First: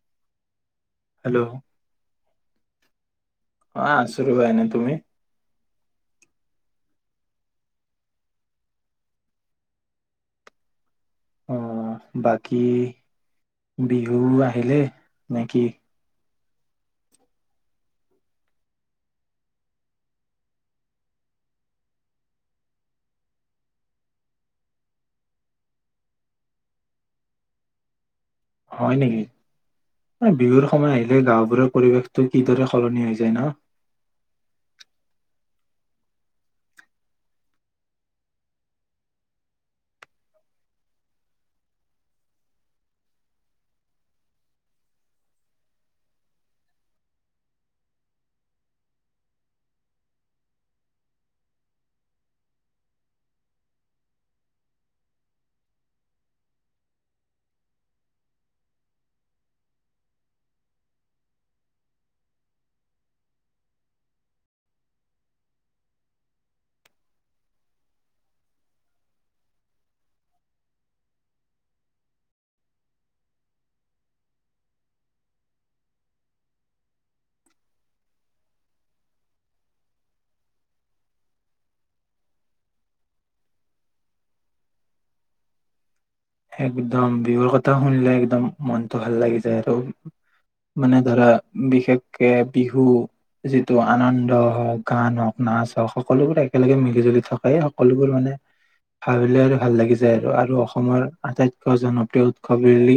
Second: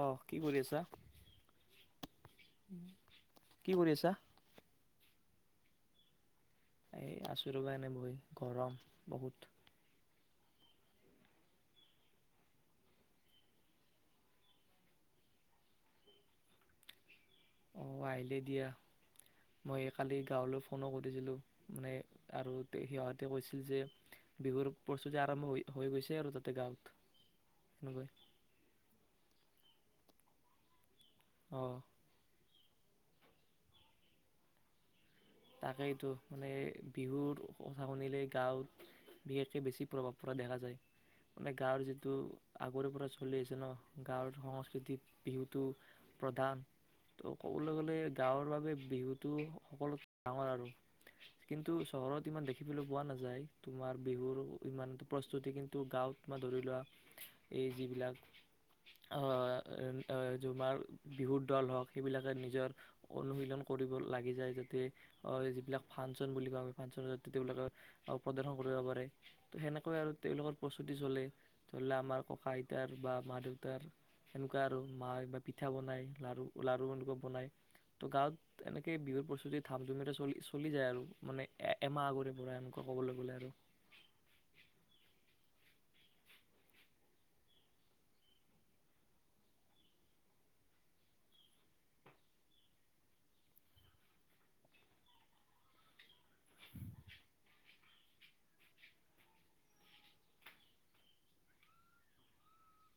অ', কি কৰি আছা? হেল্ল'। উম। অ', আছো ৰ'বা এনে, তুমি? এই আছো ৰ'বা এনে বহি গৰম বহুত। অ', বাকী বিহু আহিলে, নেকি? অ', আহিলেই দিয়া মই কালি গাঁৱলৈ ফোনো সুধিছিলোঁ মানে আৰু সিহঁতে কৈছিল যে বিহুৰ প্ৰস্তুতি আৰম্ভ হৈ হৈ গৈছে আৰু তাতে গাঁৱত সনেককৈ হয় নেকি, অ বিহুৰ সময় আহিলে এ অ গাওঁবোৰৰ পৰিৱেশটো কিদৰে সলনি হৈ যায়, ন? তাকেইতো মানে বিহুৰ কথা শুনিলে গাঁৱত বিশেষকৈ বেছি প্ৰভাৱ পৰা দেখা যায়। মানে গাঁৱৰ যিটো আগৰে পৰা চলি আছে ন, গাঁৱৰ সংস্কৃতিত বিহুটো প্ৰধান ত' কবলৈ গ'লে গাঁৱৰ বাবে বিহুটো সকলোত ডাঙৰ আৰু, কিন্তু চহৰত ইমান দেখিবলৈ পোৱা নাযায়। তোমাৰ বিহুৰ ইমান প্ৰস্তুতি কিন্তু গাঁৱত তোমাৰ ধৰি লোৱা, এই যিবিলাক আ তোমাৰ বিহুৰ দল হওঁক সেইবিলাকে নিজৰ অনুশীলন কৰিব লাগি যায় যাতে আ যিবিলাক ফাংচন বুলি কওঁ আমি ফাংচন যাতে তেওঁলোকে প্ৰদৰ্শন কৰিব পাৰে, ত সেনেকৈ আৰু তেওঁলোকৰ প্ৰস্তুতি চলে। ধৰি ল আমাৰ ককা-আইতাৰ বা মা-দেউতাৰ সেনেকুৱা আৰু। মা বা পিঠা বনায়, লাৰু লাৰু এনেুৱা বনায়, ত' গাঁৱত এনেকে বিহুৰ প্ৰস্তুতিত থাম ধুমিতে চলি চলি যায় আৰু মানে এ এমাহ আগৰে পৰা এনেকুৱা ক'বলৈ গ'লে আৰু একদম বিহুৰ কথা শুনিলে একদম মনটো ভাল লাগি যায় আৰু মানে ধৰা বিশেষকে বিহু যিটো আনন্দ হওক গান হওঁক নাচ হওঁক সকলোবোৰ একেলগে মিলি জুলি থকাই সকলোবোৰ মানে ভাবিলে আৰু ভাল লাগি যায় আৰু আৰু অসমৰ- আটাইতকৈ জনপ্ৰিয় উৎসৱ বুলি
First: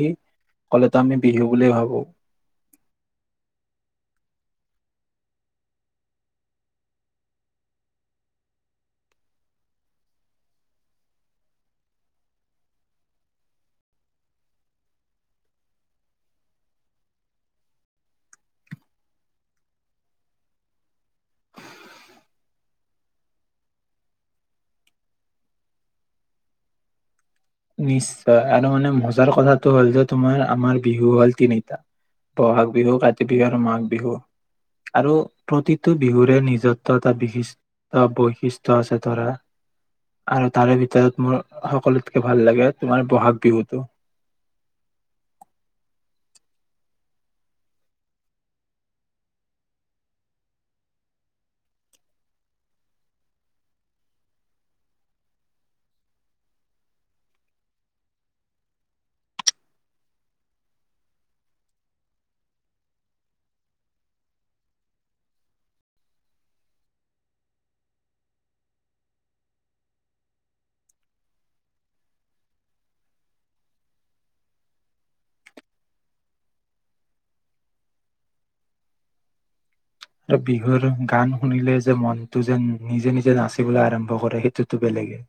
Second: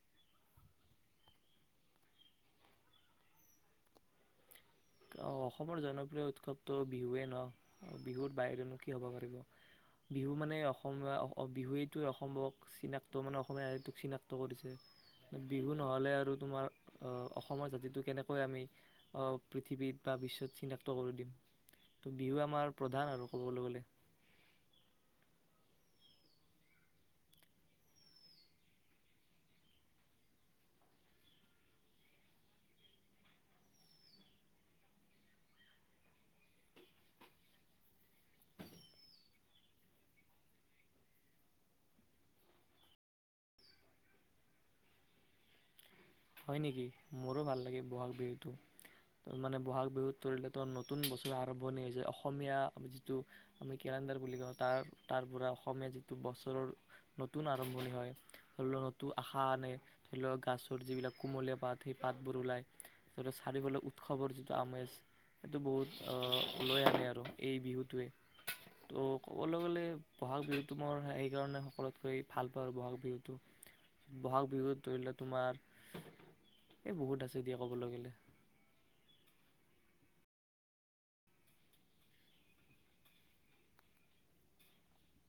কলেতো আমি বিহু বুলি য়ে ভাবো। অ অসমৰ জনপ্ৰিয় উৎসৱটো বিহুৱেই নহ। বিহুৰ বাহিৰেনো কি হ'ব পাৰিব? বিহু মানে অসমীয়া বিহুৱেইটোৱে অসমক চিনাক্ত মানে অসমীয়া জাতিটোক চিনাক্ত কৰিছে। বিহু নহ'লে আৰু তোমাৰ অসমৰ জাতিটো কেনেকৈ আমি পৃথিৱীত তা পিছত চিনাক্ত কৰি দিম। ত' বিহু আমাৰ প্ৰধান আৰু ক'বলৈ গ'লে, নিশ্চয় আৰু মানে মজাৰ কথাটো হ'ল যে তোমাৰ আমাৰ বিহু হ'ল তিনিটা। বহাগ বিহু, কাতি বিহু আৰু মাঘ বিহু আৰু প্ৰতিটো বিহুৰে নিজত্ব এটা বিশিষ্ট বৈশিষ্ট্য আছে ধৰা আৰু তাৰে ভিতৰত মোৰ সকলো- ভাল লাগে তোমাৰ বহাগ বিহুতটো। হয় নেকি, মোৰো ভাল লাগে বহাগ বিহুটো মানে বহাগ বিহুত ধৰিলেতো নতুন বছৰ আৰম্ভণি হৈছে অসমীয়া যিটো আমি কেলেণ্ডাৰ বুলি কওঁ, তাৰ তাৰ পৰা অসমীয়া যিটো বছৰৰ নতুন আৰম্ভণি হয়। ধৰি লওক নতুন আশা আনে ধৰি লওক গাছৰ যিবিলাক কুমলীয়া পাত সেই পাতবোৰ ওলাই চাৰিওফালে উৎসৱৰ যিটো আমেজ সেইটো বহুত লৈ আনে আৰু এই বিহুটোৱে তো ক'বলৈ গ'লে ব'হাগ বিহুটো মই সেইকাৰণে সকলোতকৈ ভাল পাওঁ আৰু বহাগ বিহুটো বহাগ বিহুত ধৰি লওক তোমাৰ- এই বহুত আছে দিয়া ক'বলৈ গ'লে। আৰু বিহুৰ গান শুনিলে যে মনটো যে নিজে নিজে নাচিবলৈ আৰম্ভ কৰে সেইটোতো বেলেগে।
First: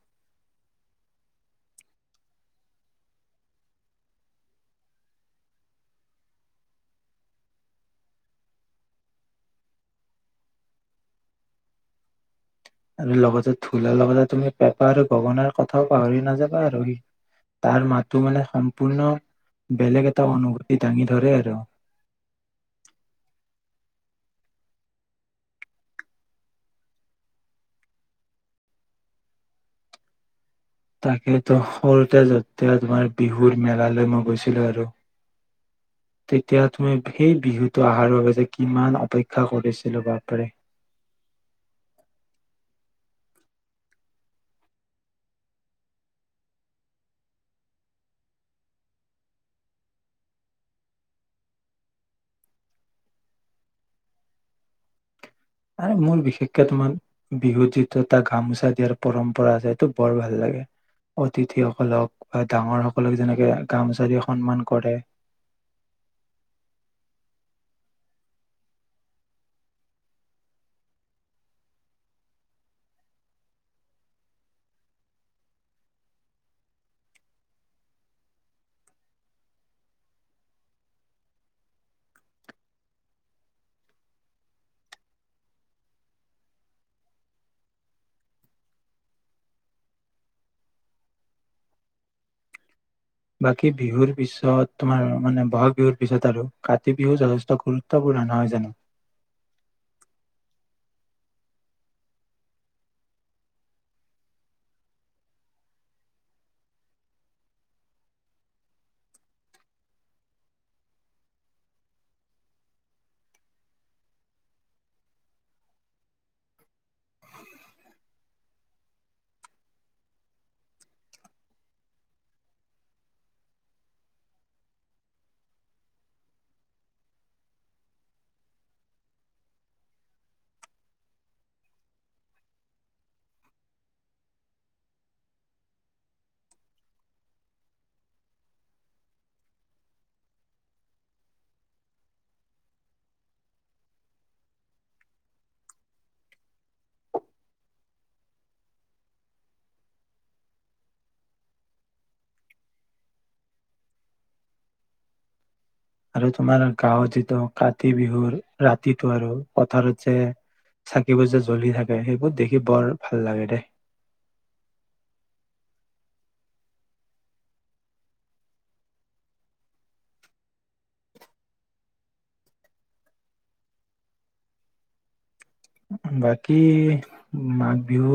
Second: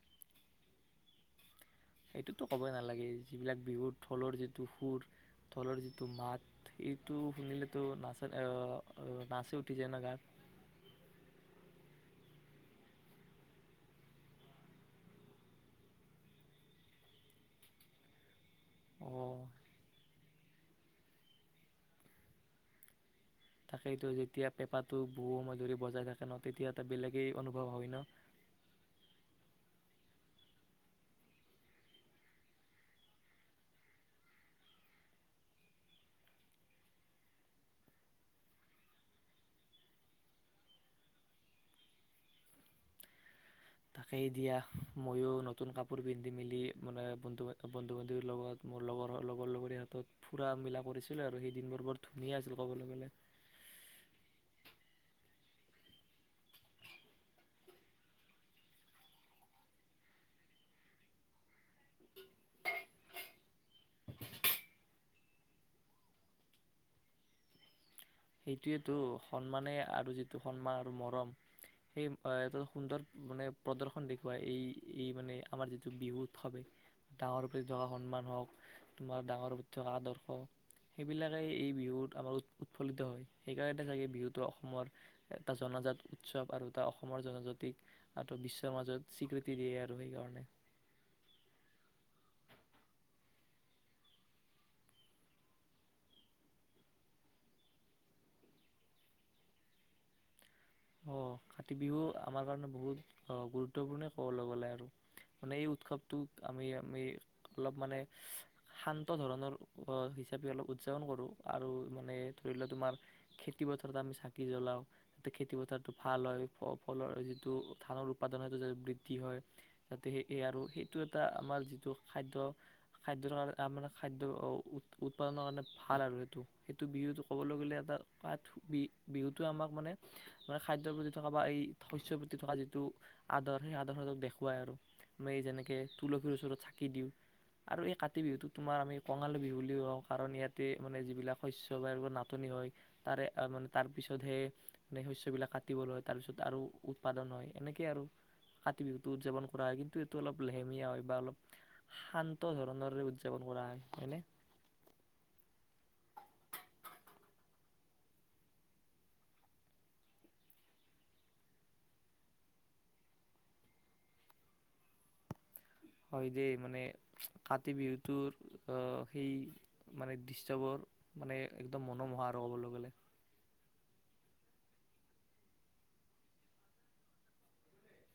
সেইটোতো ক'বই নালাগে যিবিলাক বিহুৰ ঢোলৰ যিটো সুৰ ঢোলৰ যিটো মাত সেইটো শুনিলেতো নাচ নাচি উঠি যায় ন গাত। আৰু লগতে ঢোলৰ লগতে তুমি পেপা আৰু গগনাৰ কথাও পাহৰি নাযাবা আৰু সি তাৰ মাতো মানে, সম্পূৰ্ণ অ বেলেগ এটা অনুভূ- ই দাঙি ধৰে আৰু সেইটো যেতিয়া পেপাটো বহু সময় ধৰি বজাই থাকে ন তেতিয়া এটা বেলেগেই অনুভৱ হয় ন। তাকেতো সৰুতে যেতিয়া তোমাৰ বিহুৰ মেলালৈ মই গৈছিলো আৰু তেতিয়া তুমি সেই বিহুটো অহাৰ বাবে যে কিমান অপেক্ষা কৰিছিলো বাপৰে। তাকেই দিয়া ময়ো নতুন কাপোৰ পিন্ধি মেলি মানে বন্ধু বন্ধু বান্ধৱীৰ লগত মোৰ লগৰ লগৰ লগৰ হাতত ফুৰা মিলা কৰিছিলোঁ আৰু সেই দিনবোৰ বৰ ধুনীয়া আছিল ক'বলৈ গ'লে। আৰু মোৰ বিশেষকে তোমাৰ বিহুত যিটো এটা গামোচা দিয়াৰ পৰম্পৰা আছে, সেইটো বৰ ভাল লাগে অতিথিসকলক বা ডাঙৰ সকলক যেনেকে গামোচা দিয়ে সন্মান কৰে। সেইটোৱ সন্মানে আৰু যিটো সন্মান আৰু মৰম সেই এটা সুন্দৰ মানে প্ৰদৰ্শন দেখুৱাই এই এই মানে আমাৰ যিটো বিহু উৎসৱে ডাঙৰ প্ৰতি থকা সন্মান হওক তোমাৰ ডাঙৰ প্ৰতি থকা আদৰ্শ সেইবিলাকে এই বিহুত আমাৰ উৎ- উৎফুল্লিত হয়, সেইকাৰণেটো চাগে বিহুটো অসমৰ এটা জনাজাত উৎসৱ আৰু এটা অসমৰ, জনজাতিক আৰু বিশ্বৰ মাজত স্বীকৃতি দিয়ে আৰু সেইকাৰণে বাকী বিহুৰ পিছত তোমাৰ মানে, বহাগ বিহুৰ পিছত আৰু কাতি বিহু যথেষ্ট গুৰুত্বপূৰ্ণ নহয় জানো? অ', কাতি বিহু আমাৰ কাৰণে বহুত গুৰুত্বপূৰ্ণই ক'বলৈ গ'লে আৰু মানে, এই উৎসৱটো আমি আমি অলপ মানে শান্ত ধৰণৰ হিচাপে অলপ উদযাপন কৰো আৰু মানে, ধৰি লোৱা তোমাৰ খেতি পথাৰত আমি চাকি জ্বলাওঁ খেতিপথাৰটো ভাল হয়, ফলৰ যিটো ধানৰ উৎপাদন, সেইটো যাতে বৃদ্ধি হয়, যাতে সেই আৰু সেইটো এটা আমাৰ যিটো খাদ্য, খাদ্যৰ কাৰণে মানে খাদ্য উৎপাদনৰ কাৰণে ভাল আৰু সেইটো, সেইটো বিহুটো ক'বলৈ গ'লে এটাঠ বিহুটো আমাক মানে মানে খাদ্যৰ প্ৰতি থকা, বা এই শস্যৰ প্ৰতি থকা যিটো আদৰ, সেই আদৰ সেইতক দেখুৱাই আৰু মান এই যেনেকে তুলসীৰ ওচৰত চাকি দিওঁ আৰু এই কাতি বিহুটোক, তোমাৰ আমি কঙাল বিহু বুলিও কওঁ। কাৰণ ইয়াতে মানে, যিবিলাক শস্য় বা নাটনি হয়, তাৰে মানে তাৰ পিছতহে মে শ্ বিলাক কাটিবলৈ হয়, তাৰ পিছত আৰু উৎপাদন হয়, এনেকেই আৰু কাতি বিহুতটো উদযাপন কৰা হয় কিন্তু এইটো অলপ লেহেমীয়া হয় বা অলপ শান্ত ধৰণৰে উদযাপন কৰা হয়নে। আৰু তোমাৰ গাঁৱত, যিটো কাতি বিহুৰ ৰাতিটো আৰু পথাৰত, যে চাকিবোৰ যে জ্বলি থাকে সেইবোৰ দেখি বৰ ভাল লাগে দেই। হয় দেই, মানে কাতি বিহুটোৰ অ', সেই মানে দৃশ্যবৰ মানে, একদম মনোমোহা আৰু ক'বলৈ গ'লে। বাকী মাঘ বিহু,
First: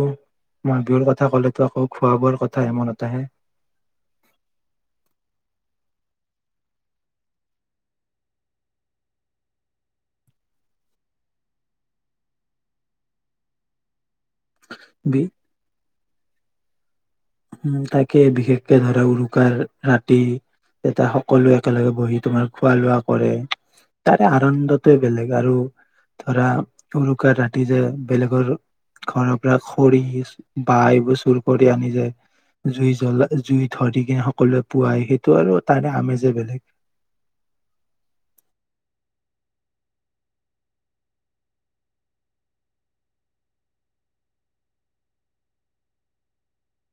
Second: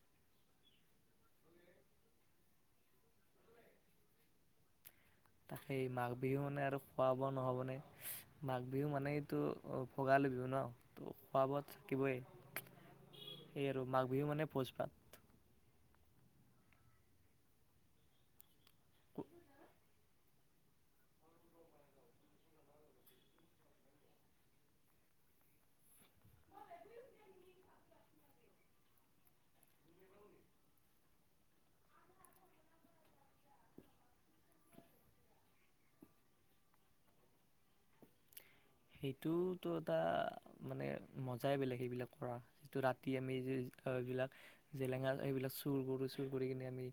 মাঘ বিহুৰ কথা ক'লেতো আকৌ খোৱা বোৱাৰ কথা হে মনত আহে। সেই মাঘ বিহু মানে আৰু খোৱা বোৱা নহ'বনে? মাঘ বিহু মানেটো, ভোগালী বিহু ন' খোৱা বোৱাত থাকিবই, সেই আৰু মাঘ বিহু মানে, ভোজপাত বি উম, তাকে বিশেষকে ধৰা উৰুকাৰ ৰাতি এতিয়া সকলো একেলগে বহি, তোমাৰ খোৱা লোৱা কৰে তাৰে আনন্দটোৱে, বেলেগ আৰু ধৰা উৰুকাৰ ৰাতি, যে বেলেগৰ ঘৰৰ পৰা খৰি বহ এইবোৰ চুৰ কৰি আনি যে। জুই জ্বলা, জুই ধৰি কিনে সকলোৱে পোৱাই, সেইটো আৰু তাৰে আমেজে বেলেগ। সেইটোতো এটা মানে মজাই বেলেগ, সেইবিলাক কৰা যিটো ৰাতি আমি যবিলাক জেলেঙা সেইবিলাক চুৰ কৰো, চুৰ কৰি কিনে আমি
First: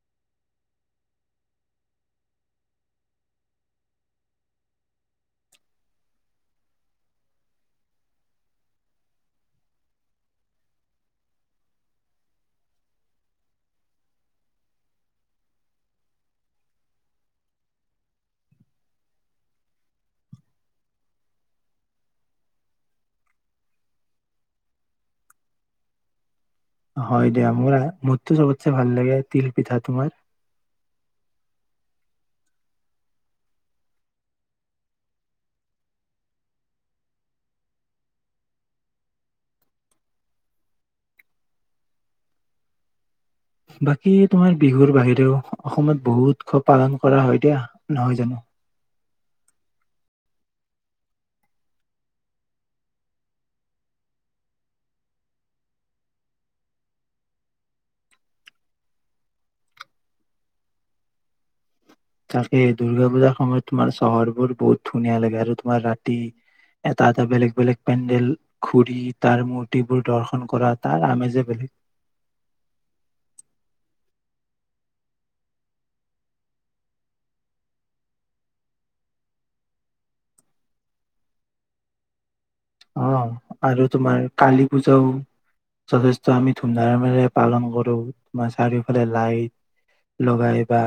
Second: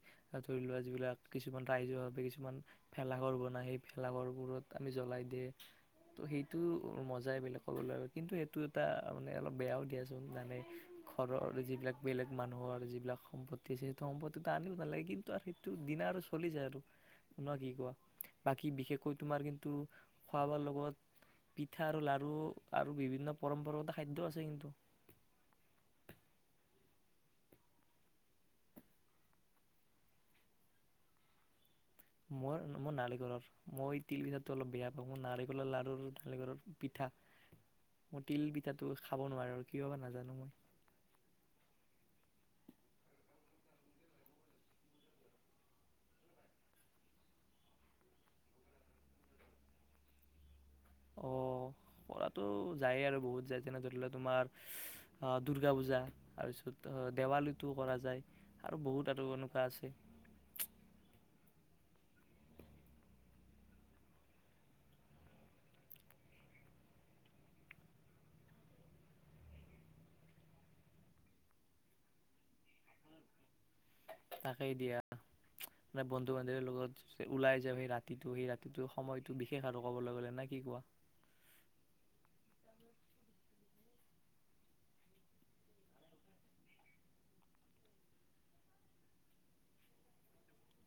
ধৰি লোৱা যিবিলাক, কিছুমান ৰাইজৰ ভাৱে, কিছুমান ভেলাঘৰ বনাই সেই ভেলাঘৰবোৰত আমি জ্বলাই দিয়ে, ত' সেই সেটো মজাই বেলেগ, ক'বলে কিন্তু সেইটো এটা মানে অলপ বেয়াও দিয়াচোন, জানে ঘৰৰ যিবিলাক বেলেগ, মানুহৰ যিবিলাক সম্পত্তি আছে সেইটো সম্পত্তিটো আনিব নালাগে কিন্তু আৰু সেইটো দিনা আৰু চলি যায় আৰু কি কোৱা বাকি, বিশেষকৈ তোমাৰ কিন্তু খোৱা বোৱাৰ লগত পিঠা আৰু লাৰু আৰু বিভিন্ন পৰম্পৰাগত খাদ্য আছে কিন্তু হয়, দিয়া মোৰ মোৰতো চবতে ভাল লাগে তিল পিঠা, তোমাৰ? মোৰ মোৰ নাৰিকলৰ মই তিল পিঠাটো অলপ বেয়া পাওঁ, মোৰ নাৰিকলৰ লাৰু, নাৰিকলৰ পিঠা মই তিল পিঠাটো খাব নোৱাৰো আৰু কিয় বা নাজানো মই। বাকী তোমাৰ বিহুৰ বাহিৰেও অসমত বহু উৎসৱ পালন কৰা হয় দিয়া, নহয় জানো? অ', কৰাতটো যায়ে আৰু বহুত যায় যেনে, ধৰি লোৱা তোমাৰ অ', দূৰ্গা পূজা, তাৰ পিছত দেৱালীতো কৰা যায় আৰু বহুত আৰু এনেকুৱা আছে। তাকেই দূৰ্গা পূজাৰ সময়ত, তোমাৰ চহৰবোৰ বহুত ধুনীয়া লাগে আৰু তোমাৰ ৰাতি এটা, এটা বেলেগ, বেলেগ, পেণ্ডেল ঘুৰি তাৰ মূৰ্তিবোৰ দৰ্শন কৰা তাৰ আমেজে বেলেগ। তাকেই দিয়া মানে, বন্ধু বান্ধৱীৰ লগত ওলাই যায় সেই ৰাতিটো, সেই ৰাতিটো সময়টো বিশেষ আৰু কবলৈ গলে নাই কি কোৱা? অ', আৰু তোমাৰ কালি পূজাও যথেষ্ট আমি ধুমধামেৰে পালন কৰো, তোমাৰ চাৰিওফালে লাইট লগাই, বা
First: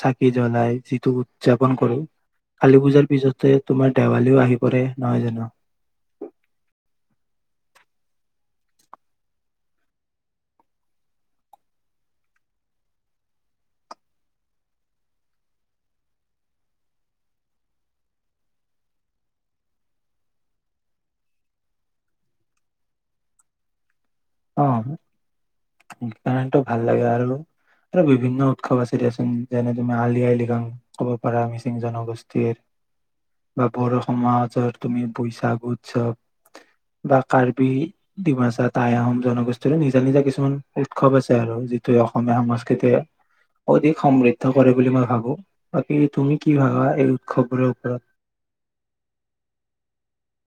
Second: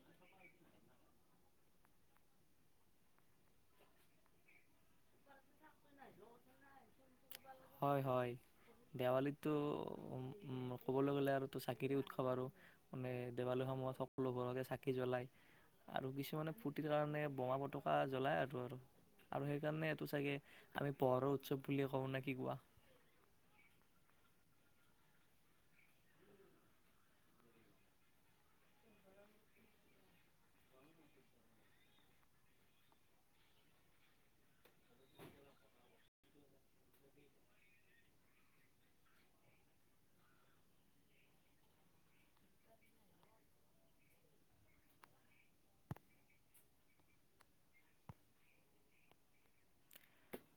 চাকি জ্বলাই যিটো উদযাপন কৰো, কালী পূজাৰ পিছতে তোমাৰ দেৱালীও আহি পৰে, নহয় জানো? হয়, হয়, দেৱালীটো উম, উম, ক'বলৈ গলে আৰুটো চাকিৰ উৎসৱ আৰু মানে, দেৱালী সময়ত সকলো ঘৰতে চাকি জ্বলাই আৰু কিছুমানে ফূৰ্তিৰ কাৰণে বোমা পতকা জ্বলাই আৰু আৰু আৰু সেইকাৰণে এইটো চাগে আমি পোহৰৰ উৎসৱ বুলিয়ে কওঁ নেকি? কি কোৱা? অ', কাৰণটো ভাল লাগে আৰু আৰু বিভিন্ন উৎসৱ আছে, দেিয়াচোন যেনে, তুমি আলি আই লিগাং ক'ব পাৰা, মিচিং জনগোষ্ঠীৰ, বা বড়ো সমাজৰ তুমি বৈশাগ উৎসৱ বা কাৰ্বি ডিমাচা টাই আহোম জনগোষ্ঠীৰৰে নিজা, নিজা কিছুমান উৎসৱ আছে আৰু যিটোৱে অসমীয়া সংস্কৃতিয়ে, অধিক সমৃদ্ধ কৰে বুলি মই ভাবো, বাকী তুমি কি ভাবা এই উৎসৱবোৰৰ ওপৰত?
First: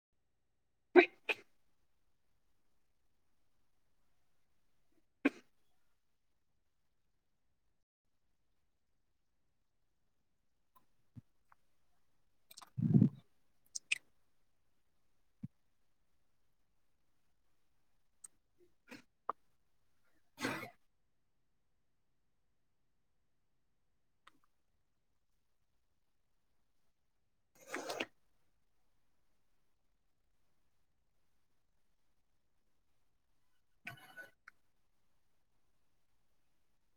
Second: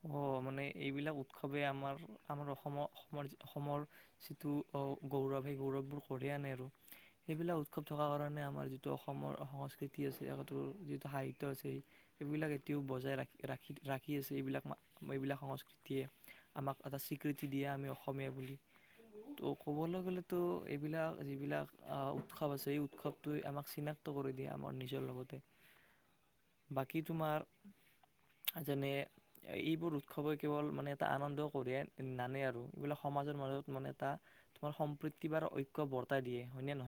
অ'। মানে, এইবিলাক উৎসৱে আমাৰ আমাৰ অসমৰ, অসমৰ, অসমৰ যিটো গৌৰৱ সেই গৌৰৱবোৰ আনে আৰু সেইবিলাক উৎসৱ থকাৰ কাৰণে আমাৰ যিটো অসমৰ সংস্কৃতি আছে, সৰ যিটো সাহিত্য আছে, সেইবিলাক এতিয়াও বজাই ৰাখি, ৰাখি, ৰাখি আছে এইবিলাক এইবিলাক সংস্কৃতিয়ে, আমাক এটা স্বীকৃতি দিয়ে, আমি অসমীয়া বুলি ত' ক'বলৈ গ'লেতো এইবিলাক, যিবিলাক আহ, উৎসৱ আছে, এই উৎসৱট আমাক চিনাক্ত কৰি দিয়ে আমাৰ নিজৰ লগতে, বাকী তোমাৰ আজনে এইবোৰ উৎসৱই কেৱল মানে, এটা আনন্দ কঢ়িয়াই নানে আৰু এইবোাক সমাজৰ মাজত মানে, এটা তোমাৰ সম্প্ৰীতি বাৰ ঐক্য বৰ্তাই দিয়ে হয়, নে নহয়?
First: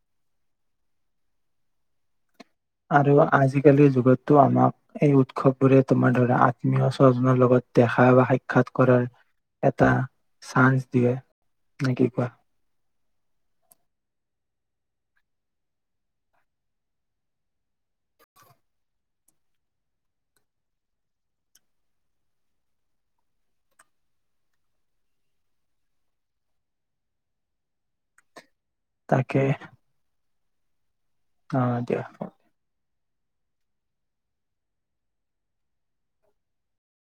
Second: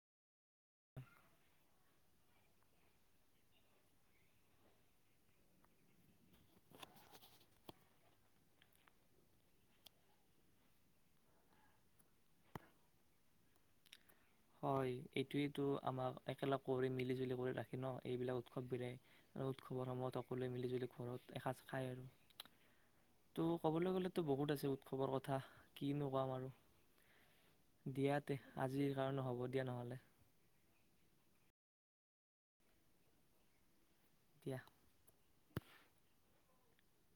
আৰু আজিকালিৰ যুগতটো, আমাক এই উৎসৱবোৰে তোমাৰ ধৰা আত্মীয় স্বজনৰ লগত দেখা, বা সাক্ষাৎ কৰাৰ এটা চান্স দিয়ে নে কি কোৱা? হয়, এইটোৱেটো আমাক একেলগ মিলি, জুলি কৰি ৰাখি ন? এইবিলাক উৎসৱ বিৰে উৎসৱৰ সময়ত সকলোৱে মিলি জুলি ঘৰত এসাঁজ খায়, আৰু ত' কবলৈ গ'লেতো বহুত আছে উৎসৱৰ কথা, কিনো কাম, আৰু দিয়াতে আজি আৰু নহ'ব তাকে দিয়া নহ'লে। অ', দিয়া। দিয়া।